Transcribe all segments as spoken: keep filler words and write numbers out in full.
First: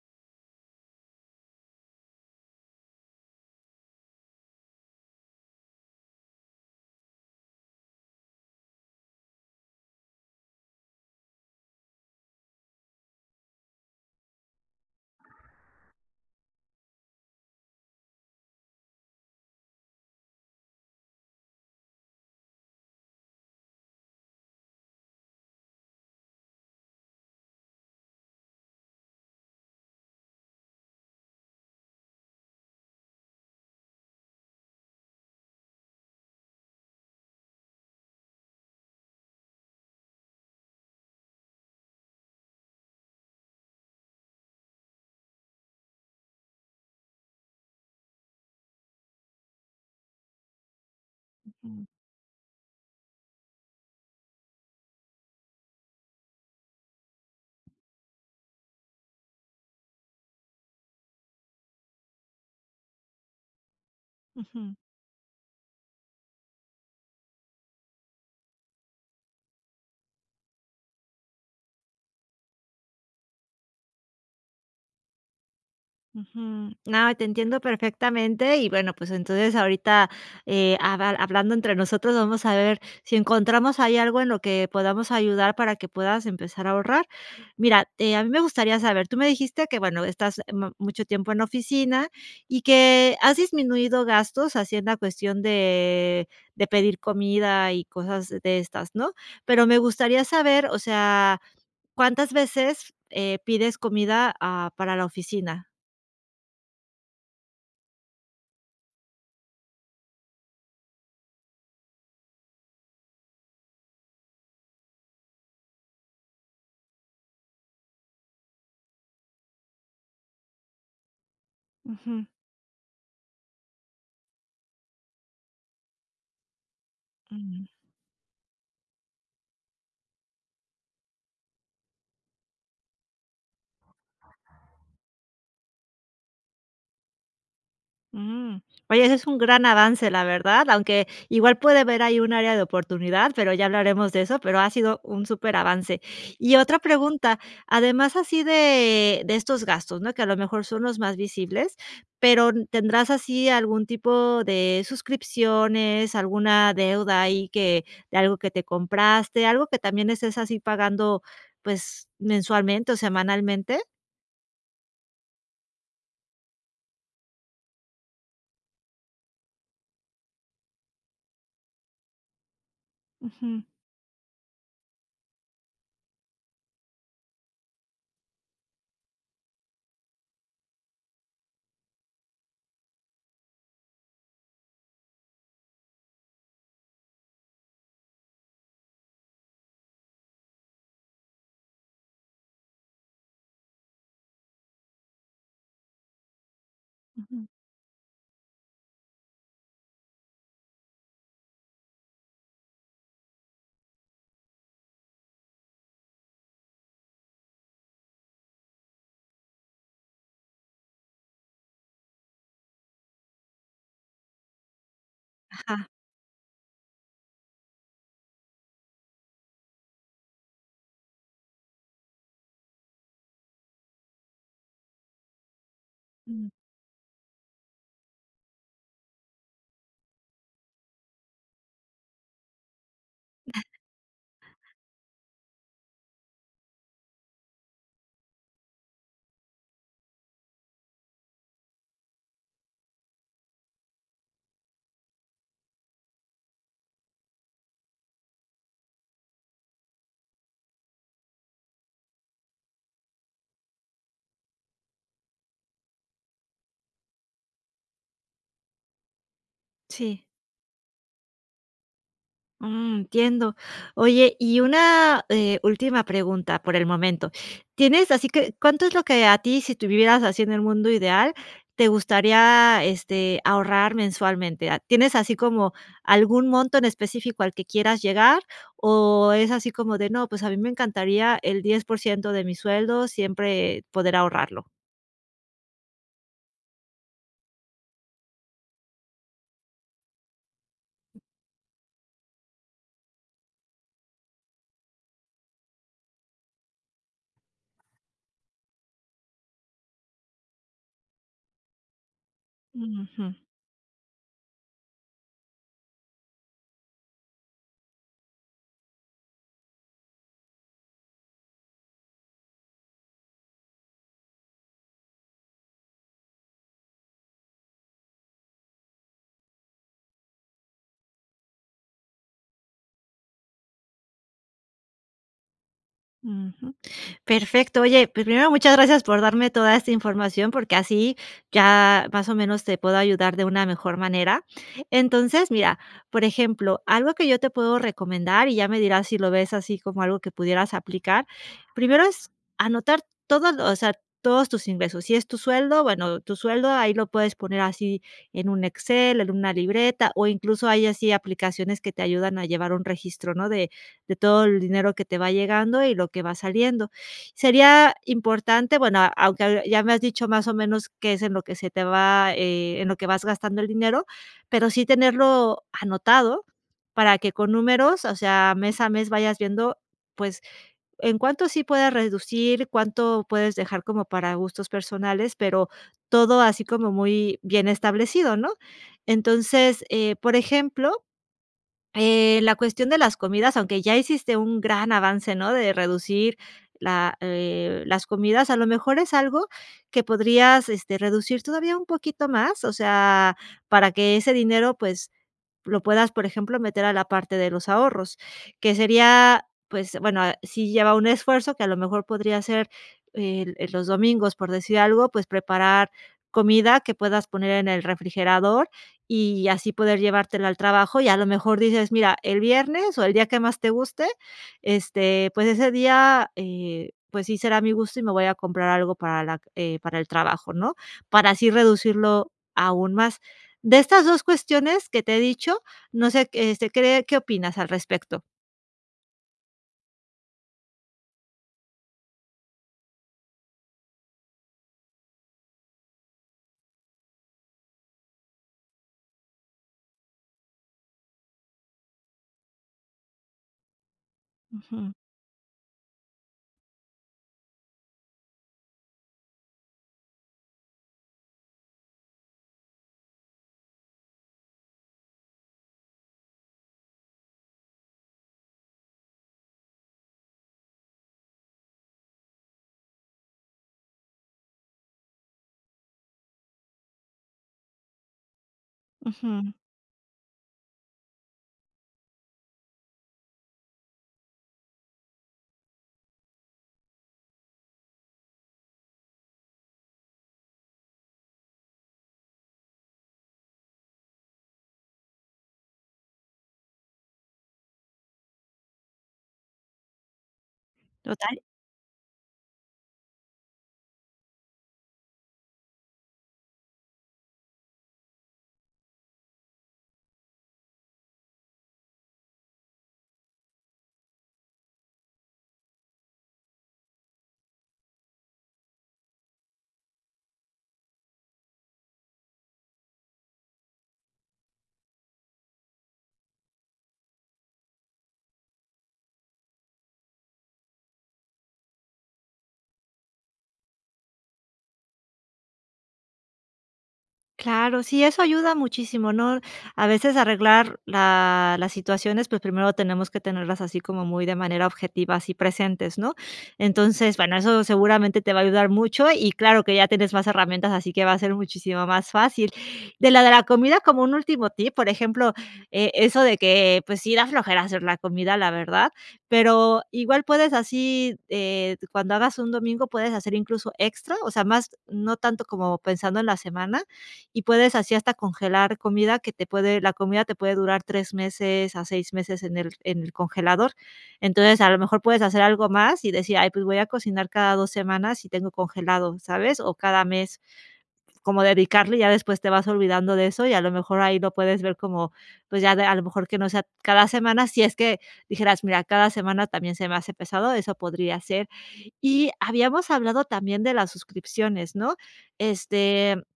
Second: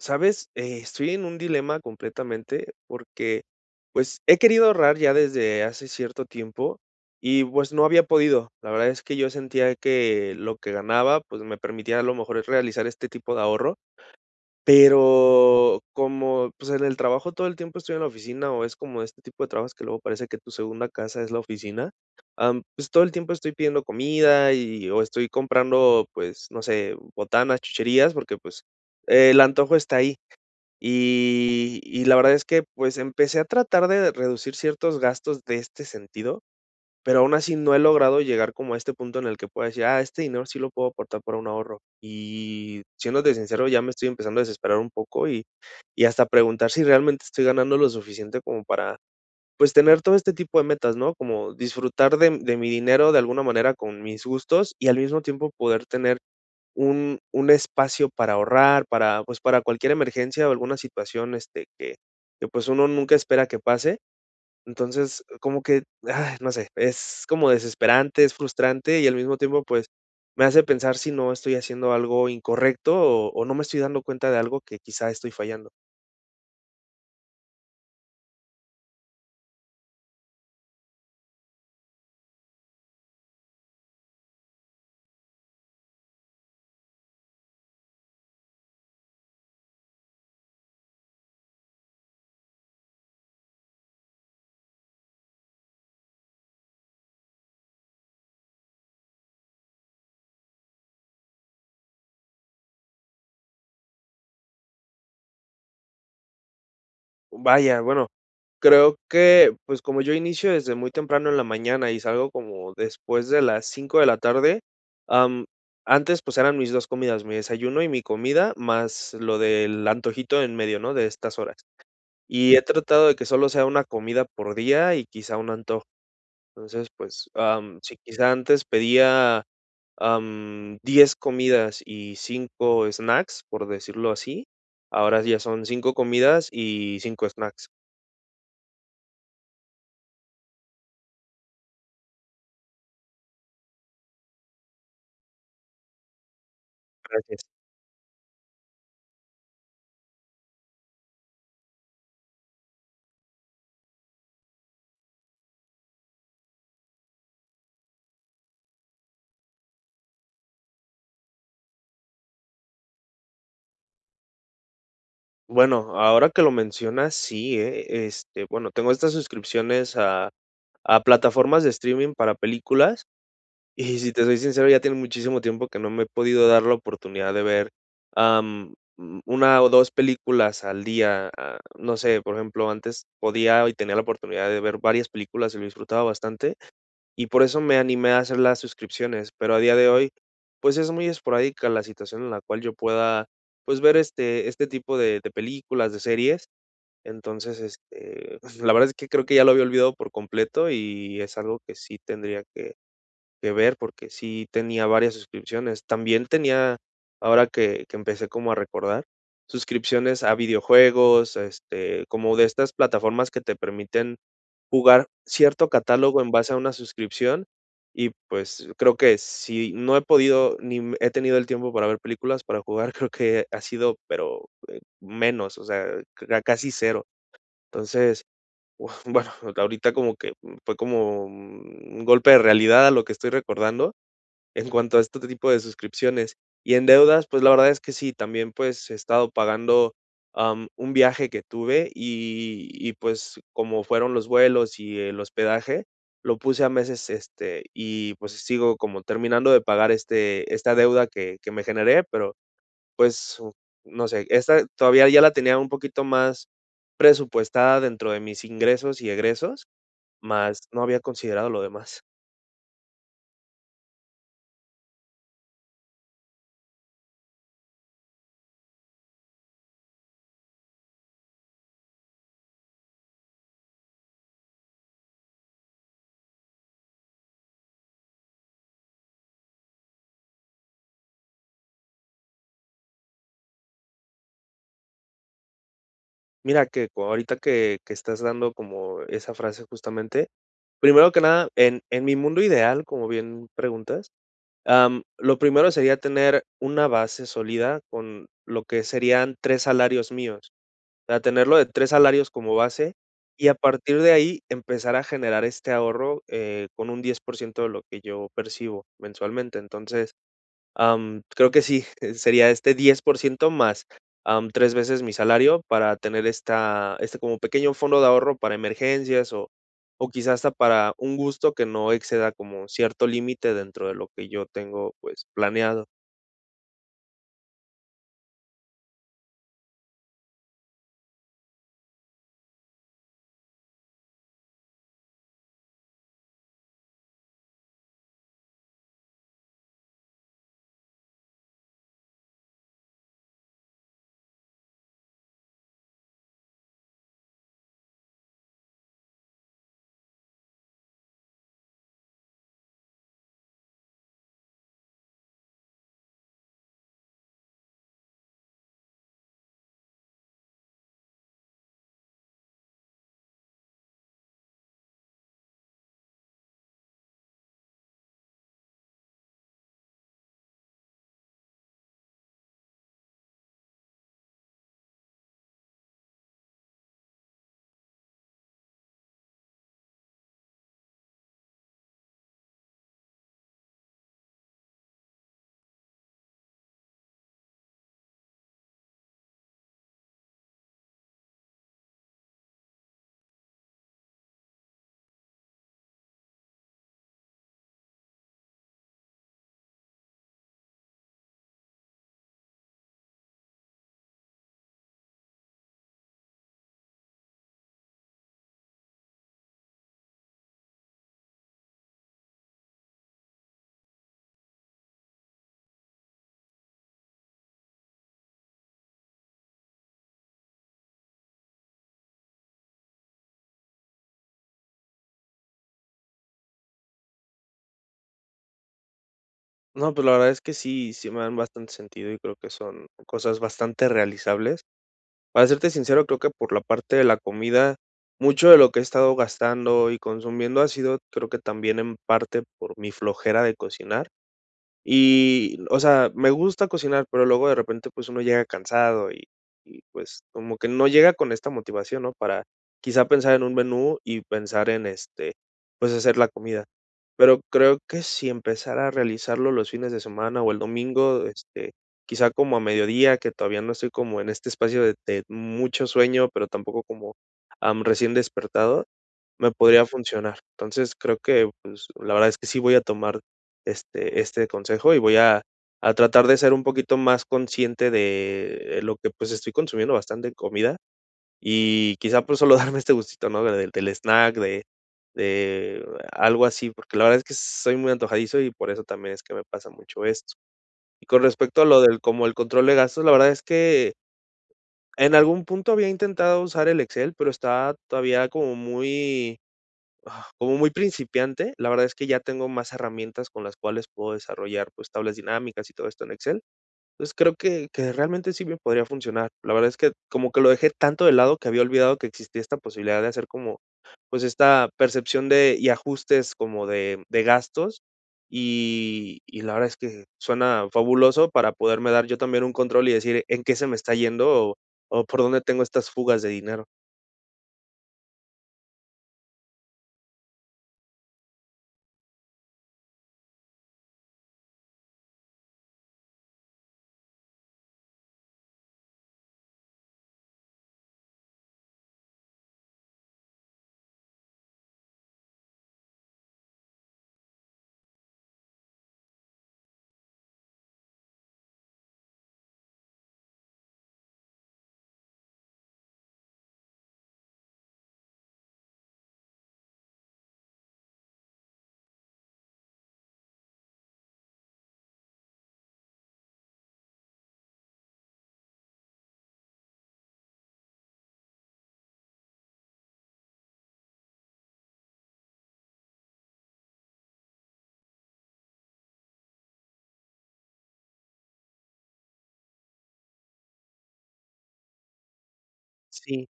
¿Sabes?, estoy en un dilema completamente porque, pues, he querido ahorrar ya desde hace cierto tiempo y, pues, no había podido. La verdad es que yo sentía que lo que ganaba, pues, me permitía a lo mejor es realizar este tipo de ahorro, pero como, pues, en el trabajo todo el tiempo estoy en la oficina o es como este tipo de trabajos que luego parece que tu segunda casa es la oficina, am, pues, todo el tiempo estoy pidiendo comida y, o estoy comprando, pues, no sé, botanas, chucherías, porque, pues, el antojo está ahí. Y y la verdad es que, pues, empecé a tratar de reducir ciertos gastos de este sentido, pero aun así no he logrado llegar como a este punto en el que pueda decir: "Ah, este dinero sí lo puedo apartar para un ahorro". Y, siéndote sincero, ya me estoy empezando a desesperar un poco y y hasta preguntar si realmente estoy ganando lo suficiente como para, pues, tener todo este tipo de metas, ¿no?, como disfrutar de de mi dinero de alguna manera con mis gustos y al mismo tiempo poder tener un un espacio para ahorrar para, pues, para cualquier emergencia o alguna situación, este, que que, pues, uno nunca espera que pase. Ujú. Entonces, oh, como que, ah, no sé, es como desesperante, es frustrante y al mismo tiempo, pues, me hace pensar si no estoy haciendo algo incorrecto o o no me estoy dando cuenta de algo que quizá estoy fallando. Ujú. No, y te entiendo perfectamente. Y bueno, pues, entonces ahorita, eh, haba hablando entre nosotros, vamos a ver si encontramos ahí algo en lo que podamos ayudar para que puedas empezar a ahorrar. Mira, a mí me gustaría saber, tú me dijiste que, bueno, estás, em, m mucho tiempo en oficina y que has disminuido gastos haciendo cuestión de de pedir comida y cosas de estas, ¿no?, pero me gustaría saber, o sea, ¿cuántas veces, eh, pides comida a para la oficina? Vaya, bueno, creo que, pues, como yo inicio desde muy temprano en la mañana y salgo como después de las cinco de la tarde, am, antes, pues, eran mis dos comidas, mi desayuno y mi comida, más lo del antojito en medio, ¿no?, de estas horas. Ujú. Y he tratado de que solo sea una comida por día y quizá un antojo entonces, pues, Ujú. am, sí, quizá antes pedía, am, diez comidas y cinco snacks, por decirlo así, [unintelligible] ahora ya son cinco comidas y cinco snacks. Mm, oye, ese es un gran avance, la verdad, aunque igual puede haber ahí un área de oportunidad, pero ya hablaremos de eso, pero ha sido un superavance. Y otra pregunta, Gracias. además así de de estos gastos, no que a lo mejor son los más visibles, pero ¿tendrás así algún tipo de suscripciones, alguna deuda ahí que de algo que te compraste, algo que también estés así pagando, pues, mensualmente o semanalmente? Bueno, ahora que lo mencionas, sí, eh. Este, bueno, tengo estas suscripciones a a plataformas de streaming para películas, Ujú. y si te soy sincero ya tienen muchísimo tiempo que no me he podido dar la oportunidad de ver, am, una o dos películas al día, a, no sé por ejemplo antes podía y tenía la oportunidad de ver varias películas y lo disfrutaba bastante y por eso me animé a hacer las suscripciones pero a día de hoy, pues, es muy esporádica la situación en la cual yo pueda, pues, ver este este tipo de de películas de series, Ujú. entonces, este, pues, la verdad es que creo que ya lo había olvidado por completo y es algo que sí tendría que que ver porque sí tenía varias suscripciones. También tenía ahora que que empecé como a recordar suscripciones a videojuegos, este, como de estas plataformas que te permiten jugar cierto Ajá. catálogo en base a una suscripción y, pues, creo que, si no he podido ni he tenido el tiempo para ver películas, para jugar, creo que ha sido, pero eh, menos, o sea, Ujú. casi cero. Entonces, uf, bueno, ahorita como que, mm, fue como mm, un golpe de realidad a lo que estoy recordando en [unintelligible] cuanto a este tipo de suscripciones. Y en deudas, pues, la verdad es que sí también, pues, he estado pagando, am, un viaje que tuve y y, pues, como fueron los vuelos y el hospedaje, lo puse a meses, este, y, pues, sigo como terminando de pagar este, esta deuda que que me generé pero, pues, no sé esta todavía ya la tenía un poquito más presupuestada dentro de mis ingresos y egresos Sí. mas no había considerado lo demás. Mm, entiendo, oye, y una, eh, última pregunta por el momento, ¿tienes así que, cuánto es lo que a ti, si tú vivieras así en el mundo ideal, te gustaría, este, ahorrar mensualmente? ¿Tienes así como algún monto en específico al que quieras llegar?, o es así como de: "No, pues a mí me encantaría el diez por ciento de mi sueldo siempre poder ahorrarlo". Mira que, ahorita que que estás dando como esa frase justamente, primero que nada en en mi mundo ideal, como bien preguntas, am, lo primero sería tener una base sólida con lo que serían tres salarios míos, o sea, tener lo de tres salarios como base Ujú. y a partir de ahí empezar a generar este ahorro, eh, con un diez por ciento de lo que yo percibo mensualmente. Entonces, am, creo que sí, sería este diez por ciento más, am, tres veces mi salario para tener esta, este como pequeño fondo de ahorro para emergencias o o quizá hasta para un gusto que no exceda como cierto límite dentro de lo que yo tengo, pues, planeado. Ujú. Perfecto. Oye, pues primero muchas gracias por darme toda esta información, porque así ya más o menos te puedo ayudar de una mejor manera. Entonces, mira, por ejemplo, algo que yo te puedo recomendar y ya me dirás si lo ves así como algo que pudieras aplicar, primero es anotar todo lo o sea, todos tus ingresos. Si es tu sueldo, bueno, tu sueldo ahí lo puedes poner así en un Excel, en una libreta o incluso hay así aplicaciones que te ayudan a llevar un registro, ¿no?, de de todo el dinero que te va llegando y lo que va saliendo. Sería importante, bueno, a aunque ya me has dicho más o menos qué es en lo que se te va eh, en lo que vas gastando el dinero, pero sí tenerlo anotado para que con números, o sea, mes a mes vayas viendo, pues en cuánto sí pueda reducir, cuánto puedes dejar como para gustos personales, pero todo así como muy bien establecido, ¿no? Entonces, eh, por ejemplo, eh, la cuestión de las comidas, aunque ya hiciste un gran avance, ¿no?, de reducir la, eh, las comidas, a lo mejor es algo que podrías, este, reducir todavía un poquito más, o sea, para que ese dinero, pues lo puedas, por ejemplo, meter a la parte de los ahorros, que sería pues bueno, ah, si ya va un esfuerzo que a lo mejor podría ser el, eh, los domingos, por decir algo, pues preparar comida que puedas poner en el refrigerador y así poder llevártela al trabajo. Y a lo mejor dices: "Mira el viernes", o el día que más te guste, este, pues ese día, eh, pues sí será mi gusto y me voy a comprar algo para la, eh, para el trabajo, ¿no? Para así reducirlo aún más. De estas dos cuestiones que te he dicho, no sé q este cree ¿qué opinas al respecto? No, pues, la verdad es que sí, sí me dan bastante sentido y creo que son cosas bastante realizables. Para serte sincero, creo que, por la parte de la comida, mucho de lo que he estado gastando y consumiendo ha sido, creo que también en parte por mi flojera de cocinar Ujú. y, o sea, me gusta cocinar, pero luego de repente, pues, uno llega cansado y y, pues, como que no llega con esta motivación, ¿no? Para quizá pensar en un menú y pensar en, este, pues, hacer la comida. Pero creo que si empezara a realizarlo los fines de semana o el domingo, este, quizá como a mediodía, que todavía no estoy como en este espacio de de mucho sueño, pero tampoco como, am, recién despertado, me Ujú. podría funcionar. Entonces creo que, pues, la verdad es que sí voy a tomar este este consejo y voy a a tratar de ser un poquito más consciente de lo que, pues, estoy consumiendo bastante comida y quizá, pues, solo darme este gustito, ¿no? Del del snack de de algo así, porque la verdad es que soy muy antojadizo y por eso también es que me pasa mucho esto. Con Total. respecto a lo del como el control de gastos, la verdad es que en algún punto había intentado usar el Excel, pero está todavía como muy, ah, como muy principiante. La verdad es que ya tengo más herramientas con las cuales puedo desarrollar, pues, tablas dinámicas y todo esto en Excel. Pues, creo que que realmente sí me podría funcionar. La verdad es que como que lo dejé tanto de lado que había olvidado que existía esta posibilidad de hacer como pues, esta percepción de y ajustes como de de gastos y y la verdad es que suena fabuloso para poderme dar yo también un control y decir en qué se me está yendo o por dónde tengo estas fugas de dinero. Claro, sí, eso ayuda muchísimo, ¿no? A veces arreglar la las situaciones, pues, primero tenemos que tenerlas así como muy de manera objetiva, así presentes, ¿no? Entonces, bueno, eso seguramente te va a ayudar mucho y claro que ya tienes más herramientas, así que va a ser muchísimo más fácil. De la de la comida, como un último tip, por ejemplo, eh, eso de que, pues, sí, da flojera hacer la comida, la verdad, pero igual puedes así, eh, cuando hagas un domingo, puedes hacer incluso extra, o sea, más, no tanto como pensando en la semana y puedes así hasta congelar comida que te puede, la comida te puede durar tres meses a seis meses en el en el congelador. Entonces, a lo mejor puedes hacer algo más y decir: "Ay, pues, voy a cocinar cada dos semanas y tengo congelado, ¿sabes?" O cada mes, cómo dedicarle y ya después te vas olvidando de eso y a lo mejor ahí lo puedes ver como, pues, ya de a lo mejor que no sea cada semana, si es que dijeras, mira, cada semana también se me hace pesado, eso podría ser. Y habíamos hablado también de las suscripciones, ¿no? Este, Sí.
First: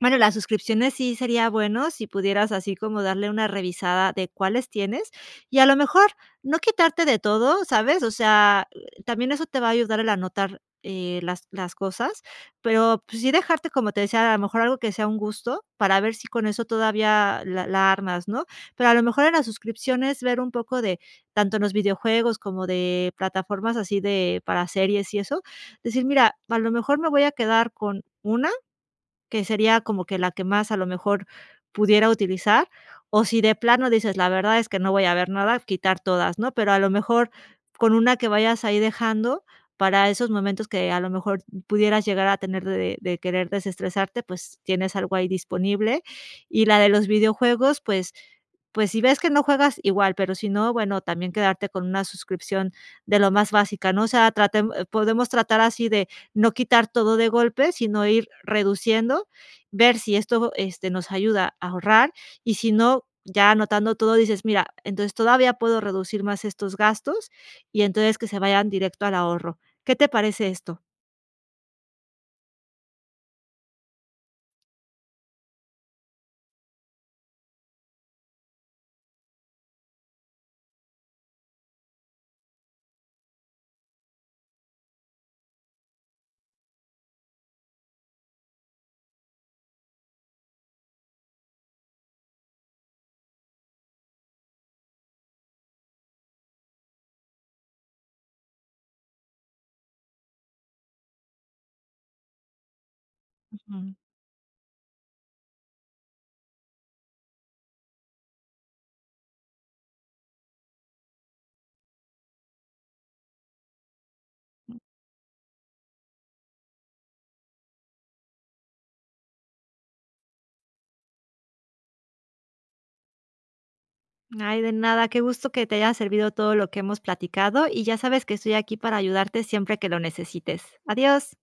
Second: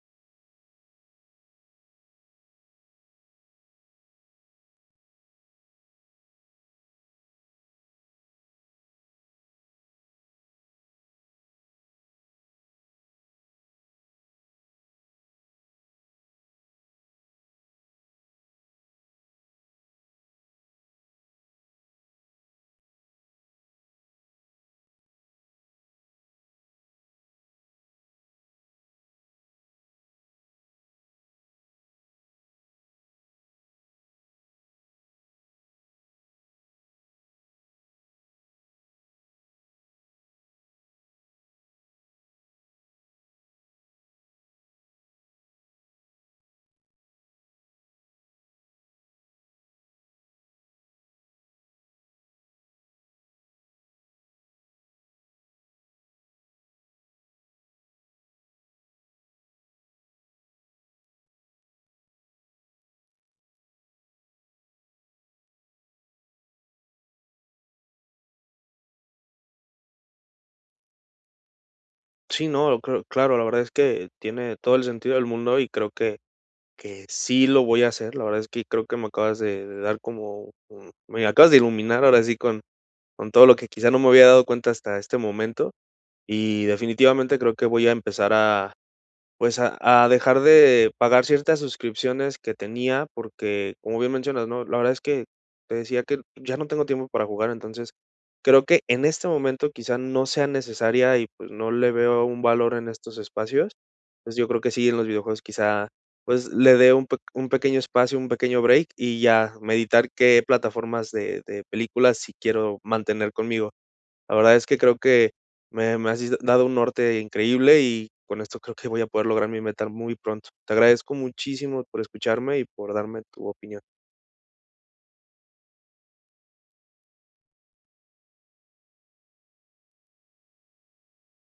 bueno, las suscripciones sí sería bueno si pudieras así como darle una revisada de cuáles tienes y a lo mejor, no quitarte de todo, ¿sabes? O sea, también eso te va a ayudar el anotar, eh, las las cosas, pero, pues, sí dejarte, como te decía, a lo mejor algo que sea un gusto para ver si con eso todavía la la armas, ¿no? Pero a lo mejor en las suscripciones ver un poco de, tanto en los videojuegos como de plataformas así de, para series y eso, decir, mira, a lo mejor me voy a quedar con una que sería como que la que más a lo mejor pudiera utilizar. O si de plano dices: "La verdad es que no voy a ver nada", quitar todas, ¿no? Pero a lo mejor con una que vayas ahí dejando para esos momentos que a lo mejor pudieras llegar a tener de de querer desestresarte, pues, tienes algo ahí disponible, y la de los videojuegos, pues pues, si ves que no juegas igual, pero si no, bueno, también quedarte con una suscripción de lo más básica, ¿no? O sea, tratemos, podemos tratar así de no quitar todo de golpe, sino ir reduciendo, ver si esto, este, nos ayuda a ahorrar y, si no, ya anotando todo, dices: "Mira, entonces todavía puedo reducir más estos gastos" y entonces que se vayan directo al ahorro. ¿Qué te parece esto? Sí, ¿no?, cre claro, la verdad es que tiene todo el sentido del mundo y creo que que sí lo voy a hacer, la verdad es que creo que me acabas de de dar como, un me acabas de iluminar ahora sí con con todo lo que quizá no me había dado cuenta hasta este momento y definitivamente creo que voy a empezar a, pues, a a dejar de pagar ciertas suscripciones que tenía porque como bien mencionas, ¿no? La verdad es que, te decía que ya no tengo tiempo para jugar, entonces creo que en este momento quizá no sea necesaria y pues, no le veo un valor en estos espacios, Ujú. pues, yo creo que sí en los videojuegos quizá, pues, le dé un peq un pequeño espacio, un pequeño break y ya meditar qué plataformas de de películas sí quiero mantener conmigo, la verdad es que creo que me me has dido dado un norte increíble y con esto creo que voy a poder lograr mi meta muy pronto. Te agradezco muchísimo por escucharme y por darme tu opinión. Ay, de nada, qué gusto que te haya servido todo lo que hemos platicado, y ya sabes que estoy aquí para ayudarte siempre que lo necesites, adiós.